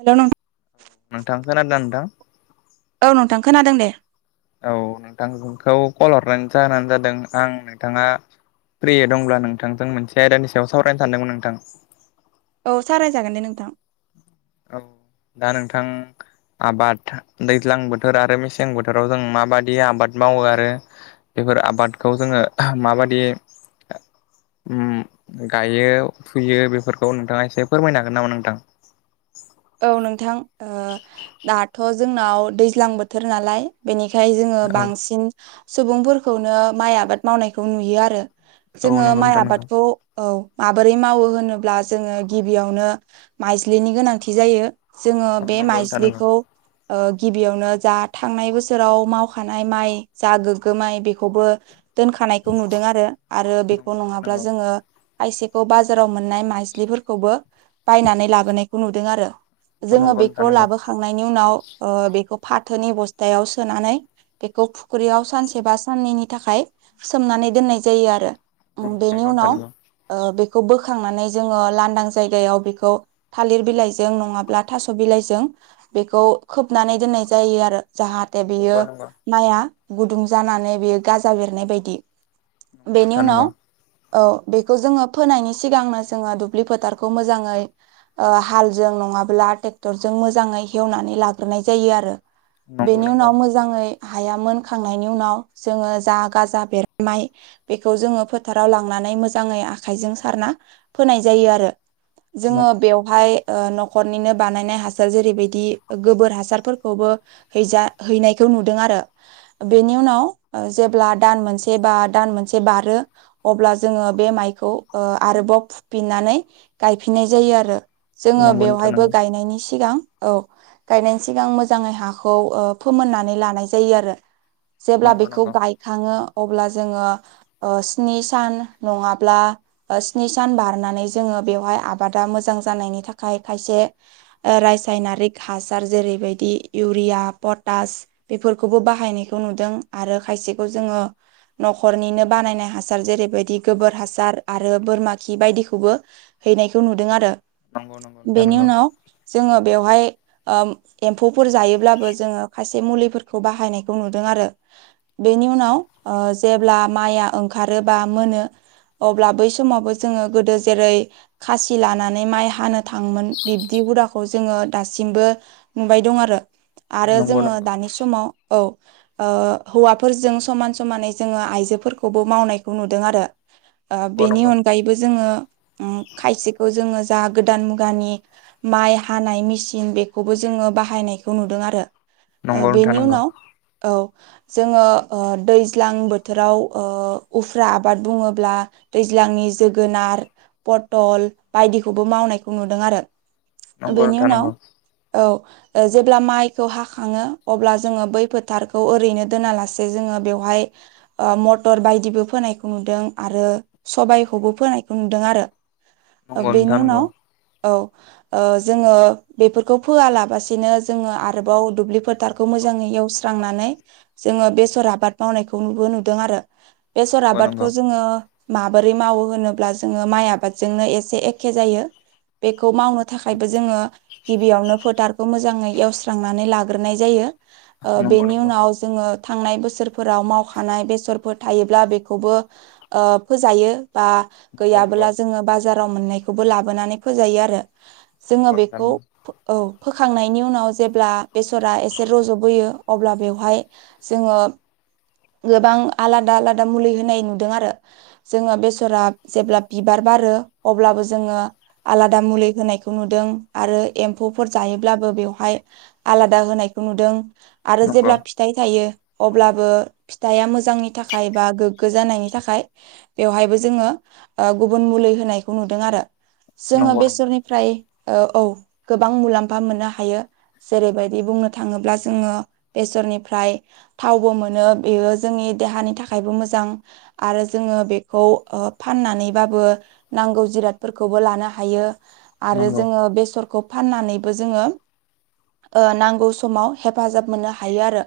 हेल' नों नोंथां खोनादों नोंथां? औ नोंथां खोनादों दे औ नोंथांखौ कल हरनाय जाहानो जादों आं नोंथाङा फ्रि दंब्ला नोंथांजों मोनसे आयदानि सायाव सावरायनो सानदोंमोन नोंथां औ साव रायजागोन दे नोंथां औ दा नोंथां आबाद दैज्लां बोथोर आरो मेसें बोथोराव जों माबादि आबाद मावो आरो बे बेफोर आबादखौ जोङो माबायदियै गायो फुयो बेफोरखौ नोंथाङा एसे फोरमायनो हागोन नामा नोंथां? औ नोंथां दाथ' जोंनाव दैज्लां बोथोर नालाय बेनिखायनो बेखाय जोङो औ बांसिन सुबुंफोरखौनो माइ आबाद मावनायखौ नुयो आरो औ जोङो नंगौ माइ नोंथां नंगौ आबादखौ औ माबोरै मावो होनोब्ला जोङो गिबियावनो माइज्लिनि गोनांथि जायो। जोङो औ बे नंगौ नोंथां नंगौ माइज्लिखौ गिबियावनो जा थांनाय बोसोराव मावखानाय माइ जा गोग्गो माइ बेखौबो दोनखानायखौ नुदों आरो आरो बेखौ नंगौ नोंथां नङाब्ला नंगौ जोङो खायसेखौ बाजाराव मोननाय माजलिफोरखौबो बायनानै लाबोनायखौ नुदों आरो जोङो नंगौ बेखौ नोंथां नंगौ लाबोखांनायनि उनाव बेखौ फाथोनि बस्थायाव सोनानै बेखौ फुख्रियाव सानसे बा साननैनि थाखाय सोमनानै दोननाय जायो आरो नंगौ बेनि नंगौ नोंथां उनाव नंगौ बे बोखांनानै जोङो लांदां जायगायाव बेखौ थालिर बिलाइ नङाब थ बेखौ खोबनानै दनाय जायो‌आरो जाहाथे दा बेयो नंगौ नंगौ माइआ गुदुं जानानै बेयो गाजा बेरनाय बायदि नोंथां बेनिउनाव नंगौ औ बेखौ जोङो फोनायनि सिगांनो जोङो दुब्लि फोथारखौ मोजाङै हाल जों नङाब्ला ट्रेक्टरजों मोजाङै हेवनानै लाग्रोनाय जायो आरो नंगौ बेनि नंगौ उनाव मोजाङै हाया मोनखांनायनि उनाव जोङो जा गाजा बेरनाय बेखौ जोङो फोथाराव लांनानै मोजाङै आखायजों सारना फोनाय जायो आरो जोङो नंगौ नंगौ बेयावहाय न'खरनिनो बानायनाय हासार जेरैबायदि गोबोर हासारफोरखौबो हैजा हैनायखौ नुदों आरो बेनिन नंगौ नंगौ उनाव जेब्ला दान मोनसे बा दान मोनसे बारो अब्ला जोङो बे माइखौ ओ आरोबाव फुफिननानै गायफिननाय जायो आरो जोङो नंगौ नोंथां बेवहायबो नंगौ गायनायनि सिगां औ गायनायनि सिगां मोजाङै हाखौ फोमोननानै लानाय जायो आरो जेब्ला नंगौ बेखौ नंगौ गायखाङो अब्ला जोङो स्नि सान नङाब्ला स्नि सान बारनानै जोङो बेवहाय आबादा मोजां जानायनि थाखाय थाखाय खायसे रासायनारिक हासार जेरैबायदि इउरिया पटास बेफोरखौबो बाहायनायखौ नुदों आरो खायसेखौ जोङो न'खरनिनो बानायनाय हासार जेरैबायदि गोबोर हासार आरो बोरमा खि बायदिखौबो हैनायखौ नुदों आरो नंगौ नंगौ नोंथां बेनि उनाव जोङो बेवहाय एम्फौफोर जायोब्लाबो जोङो खायसे मुलिफोरखौ बाहायनायखौ नुदों आरो बेनि उनाव जेब्ला माइआ ओंखारो बा मोनो अब्ला बै समावबो जोङो गोदो जेरै खासि लानानै माइ हानो थाङोमोन बिब्दि हुदाखौ जोङो दासिमबो नुबाय दं आरो आरो नंगौ नंगौ जोङो दानि समाव औ ओ हौवाफोरजों समान समानै जोङो आइजोफोरखौबो मावनायखौ नुदों आरो बेनि अनगायैबो जोङो खायसेखौ जों जा गोदान मुगानि माइ हानाय मेसिन बेखौबो जोङो बाहायनायखौ नुदों आरो नंगौ नंगौ नोंथां बेनि नंगौ उनाव औ जोङो ओ दैज्लां बोथोराव ओ उफ्रा आबाद बुङोब्ला दै ज्लांनि जोगोनार फथल बायदिखौ बो मावनायखौ नुदों आरो बेनि उनाव औ ओ जेब्ला माइखौ हाखाङो अब्ला जोङो बै फोथारखौ ओरैनो दोनालासे जोङो बेव हाय मथर बायदिबो फोनायखौ नुदों आरो सबबायखौबो फोनायखौ नुदों आरो ओ बेनि मंगनथानद' उनाव औ ओ जोङो बेफोरखौ फोयालाबसिनो जोङो आरोबाव दुब्लि फोथारखौ मोजाङै एवस्रांनानै जोङो बेसर आबाद मावनायखौ नुबो नुदों आरो बेसर आबादखौ जोङो माबोरै मावो होनोब्ला जोङो माइ आबादजोंनो ए खे जायो बेखौ मावनो थाखायबो जोङो गिबियावनो फोथार खौ मोजाङै एवस्रांनानै लाग्रोनाय जायो ओ नंगौ बेनि उनाव जोङो थांनाय बोसोरफोराव मावखानाय बेसरफोर थायोब्ला बेखौबो ओ फोजायो बा नंगौ नोंथां गैयाबोला जोङो बाजाराव मोननायखौबो लाबोनानै फोजायो आरो नंगौ जोङो नोंथां बेखौ नंगौ औ फोखांनायनि उनाव जेब्ला बेसरा एसे रज'बोयो अब्ला बेवहाय जोङो गोबां आलादा आलादा मुलि होनाय नुदों आरो जोङो बेसरा जेब्ला बिबार बारो अब्लाबो जो ङो आलादा मुलि होनायखौ नुदों आरो एमफौफोर जायोब्लाबो बेवहाय आलादा होनायखौ नुदों आरो नंगौ जेब्ला फिथाइ थायो अब्लाबो फिथाइया मोजांनि थाखाय बा गोग्गो जानायनि थाखाय बेवहायबो जोङो ओ गुबुन मुलि होनायखौ नुदों आरो नंगौ जोङो बेसोरनिफ्राय ओ औ गोबां मुलाम्फा मोननो हायो जेरैबायदि बुंनो थाङोब्ला जोङो बे सरनिफ्राय थावबो मोनो बेयो जोंनि देहानि थाखायबो मोजां आरो जोङो बेखौ ओ फननानैबो नांगौ जिराद फोरखौबो लानो हायो आरो जोङो बेसरखौ फाननानैबो जोङो नांगौ ओ समाव हेफाजाब मोननो हायो आरो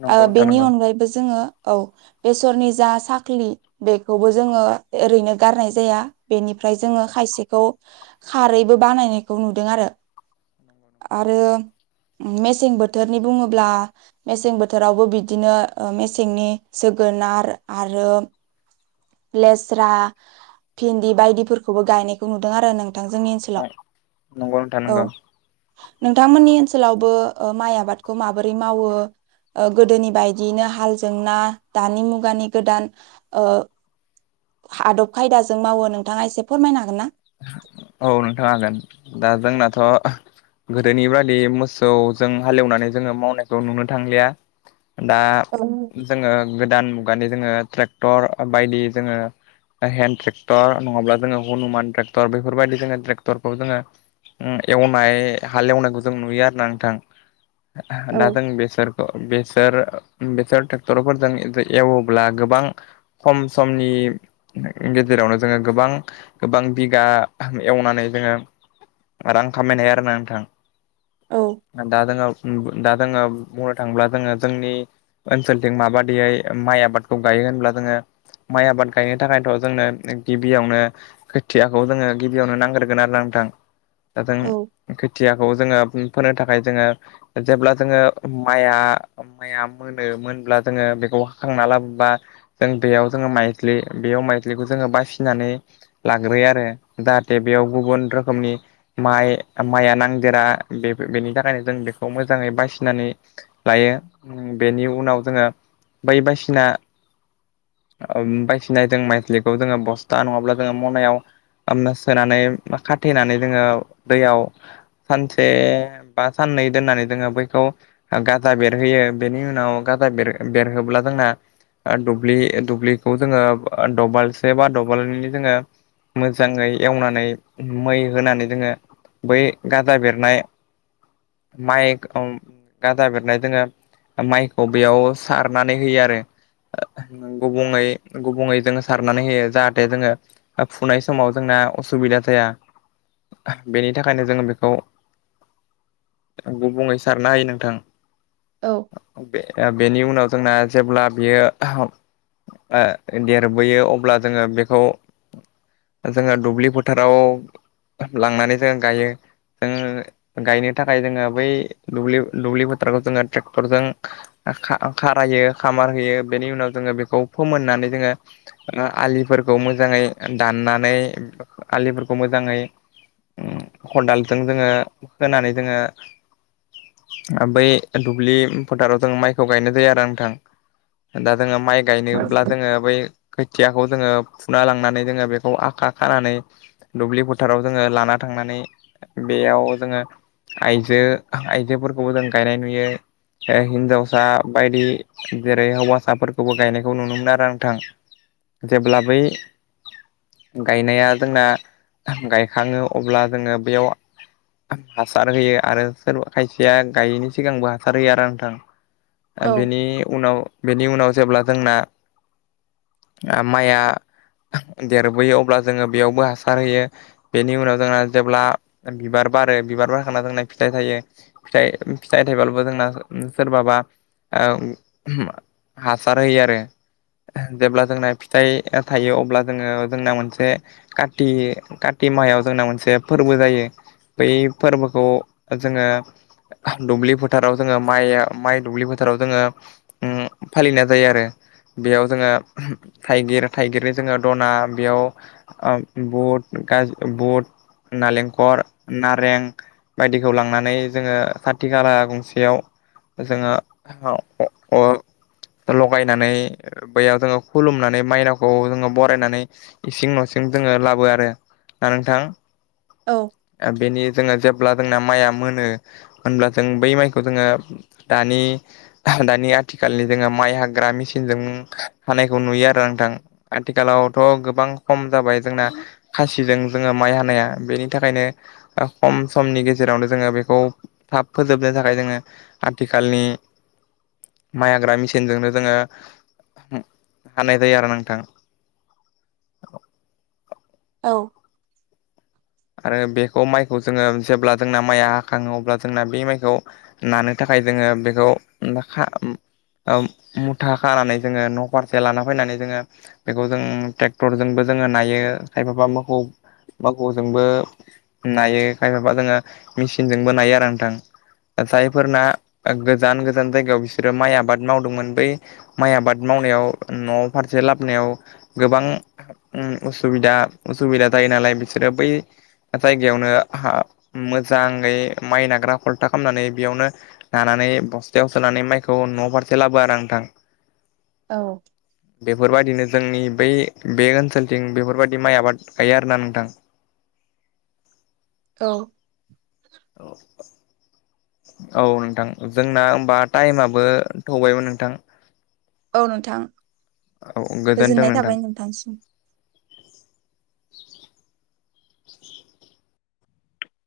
नंगौ ओ नोंथां बेनि नंगौ अनगायैबो जोङो औ बेसरनि जा साख्लि बेखौबो जोङो ओरैनो गारनाय जाया बेनिफ्राय जोङो खायसेखौ खारैबो बानायनायखौ नुदों आरो। आरो मेसें बोथोरनि बुङोब्ला मेसें बोथोरावबो बिदिनो मेसेंनि जो गोनार आरो लेस्रा, भिन्दि बायदिफोर खौबो गायनायखौ नुदों आरो नोंथां जोंनि ओनसोलाव। नंगौ नोंथां औ नंगौ नोंथांमोननि ओनसोलावबो ओ माइ आबादखौ माबोरै मावो ओ गोदोनि बायदियैनो हालजोंना दानि मुगानि गोदान ओ आदब खायदाजों मावो नोंथाङा एसे फोरमायनो हागोन ना? अ गोदोनि बादि मोसौजों हालेवनानै जोङो मावनायखौ नुनो थांलिया दा औ जोङो गोदान मुगानि जोङो ट्रेक्टर बायदि जोङो हेन्द ट्रेक्टर नङाब्ला जोङो हनुमान ट्रेक्टर बेफोरबायदि जोङो ट्रेक्टरखौ जोङो ओ एवनाय हाल एवनायखौ जों नुयो आरोना नोंथां। औ दा जों बेसरखौ बेसर बेसोर ट्रेक्टरफोरजों एवोब्ला गोबां खम समनि गेजेरावनो जोङो गोबां गोबां बिगा एवनानै जोङो रां खामायनो हायो आरोना नोंथां। औ दा जोङो दा जोङो बुंनो थाङोब्ला जोङो जोंनि ओनसोलथिं माबादियै माइ आबादखौ गायो होनब्ला जोङो माइ आबाद गायनो थाखायथ' जोंनो गिबियावनो खो थियाखौ जोङो गिबियावनो नांग्रोगोन आरोना नोंथां दा जों औ खोथियाखौ जोङो फोनो थाखाय जोङो जेब्ला जोङो माइआ माइया मोनो मोनब्ला जोङो बेखौ हाखांना लाबोबा जों दैयाव जोङो माइज्लि बेयाव माइज्लिखौ जोङो बासिनानै लाग्रोयो आरो जाहाथे बेयाव गुबुन रोखोमनि माइ माइया नांदेरा बे बेनि थाखायनो जों बेखौ मोजाङै बासिनानै लायो बेनि उनाव जोङो बै बायसिना बायसिनाजों माइज्लिखौ जोङो बस्था नङाब्ला जों मनायाव सोनानै खाथेनानै जोङो दैयाव सानसे बा साननै दोननानै जोङो बैखौ गाजा बेरहोयो बेनि उनाव गाजा बेरहोब्ला जोंना दुब्लि दुब्लिखौ जोङो दबालसे बा दबालनि जोङो मोजाङै एवनानै मै होनानै जोङो बै गाजा बेरनाय माइ गाजा बेरनाय जोङो माइखौ बेयाव सारनानै होयो आरो । ओ गुबुङै गुबुङै जोङो सारनानै होयो जाहाथे जोङो फुनाय समाव जोंना असुबिदा जाया। बेनि थाखायनो जोङो बेखौ गुबुङै सारनो हायो नोंथां औ बे-बेनि उन नाव जोंना जेब्ला बियो ओ देरबोयो अब्ला जोङो बेखौ जोङो दुब्लि फोथाराव लांनानै जोङो गायो। जों गायनो थाखाय जोङो बै दुब्लि दुब्लि फोथारखौ जोङो ट्रेक्टरजों खा-खारायो खामार होयो बेनि उनाव जोङो बेखौ फोमोननानै जोङो आलिफोर खौ मोजाङै दाननानै आलिफोरखौ मोजाङै खदालजों जोङो होनानै जोङो बै दुब्लि फोथाराव जों माइखौ गायनाय जायो आरो नोंथां दा जोङो माइ गायनोब्ला जोङो बै खोथियाखौ जोङो फुना लांनानै जोङो बेखौ आखा खानानै दुब्लि फोथाराव जोङो लाना थांनानै बेयाव जोङो आइजो आयजोफोरखौबो जों गायनाय नुयो हिनजावसा बायदि जेरै हौवासाफोरखौबो गायनायखौ नुनो मोनो आरो नोंथां। जेब्ला बै गायनाया जोंना गायखाङो अब्ला जोङो बेयाव हासार होयो आरो सोरबा खायसेया गायैनि सिगांबो हासार होयो आरो नोंथां। औ बेनि उनाव बेनि उनाव जेब्ला जोंना आ माइआ देरबोयो अब्ला जोङो बेयावबो हासार होयो बेनि उनाव जोंना जेब्ला बिबार बार रो बिबार बारखांना जोंना फिथाइ थायो फिथाइ फिथाइ थाइबालबो जोंना सोरबाबा आ हासार होयो आरो । जेब्ला जोंना फिथाइ थायो अब्ला जोङो जोंना मोनसे काति काति माहायाव जोंना मोनसे फोरबो जायो। बै फोरबोखौ जोङो दुब्लि फोथाराव जोङो माइया माइ दुब्लि फोथा थारआव जोङो फालिनाय जायो आरो। बेयाव जोङो थाइगिर थाइगिरनि जोङो दना बेयाव ओ बुट गाजि बुट नालेंखर नारें बायदिखौ लांनानै जोङो खाथि खाला गंसेयाव जोङो [unintelligible] लगायनानै बैयाव जोङो खुलुमनानै मायनावखौ जोङो बरायनानै इसिं न'सिं जोङो लाबो आरो दा नोंथां औ आ बेनि जोङो जेब ब्ला जोंना माइआ मोनो होनब्ला जों बै माइखौ जोङो दानि दानि आथिखालनि जोङो माइ हाग्रा मेसिनजों हानायखौ नुयो आरो नोंथां। आथिखालावथ' गोबां खम जाबाय जोंना खासिजों जोङो माइ हानाया बेनि थाखायनो खम समनि गेजेरावनो जोङो बेखौ थाब फोजोबनो थाखाय जोङो आथिखालनि माइ हाग्रा मेसिनजोंनो जोङो हानाय जायो आरो नोंथां। औ। आरो बेखौ माइखौ जोङो जेब्ला जोंना माइआ हाखाङो अब्ला जोंना बे माइखौ नानो थाखाय खाय जोङो बेखौ माखा ओ मुथा खानानै जोङो न' फारसे लाना फैनानै जोङो बेखौ जों ट्रेक्टरजोंबो जोङो नायो खायफाबा मोखौ मोखौ जोंबो नायो खायफाबा जोङो मेचिनजोंबो नायो आरो नोंथां। जायफोरना गोजान गोजान जायगायाव बिसोरो माइ आबाद मावदोंमोन बै माइ आबाद माव मावनायाव न' फारसे लाबनायाव गोबां उम असुबिदा असुबिदा जायो नालाय बिस सोरो बै जायगायावनो हा मोजाङै माइ नाग्रा खलथा खामनानै बेयावनो नाना नानै बस्थायाव सोनानै माइखौ न' फारसे लाबो आरो नोंथां। औ। बेफोरबायदिनो जोंनि बै बे ओनसोलथिं बेफोरबायदि माइ आबाद गायो आरोना नोंथां। औ। औ। औ नोंथां जोंना होमबा टाइमाबो थौबायमोन नोंथां। औ नोंथां औ गोजोन्थों गोजोननाय नोंथां थाबाय नोंथांसिम।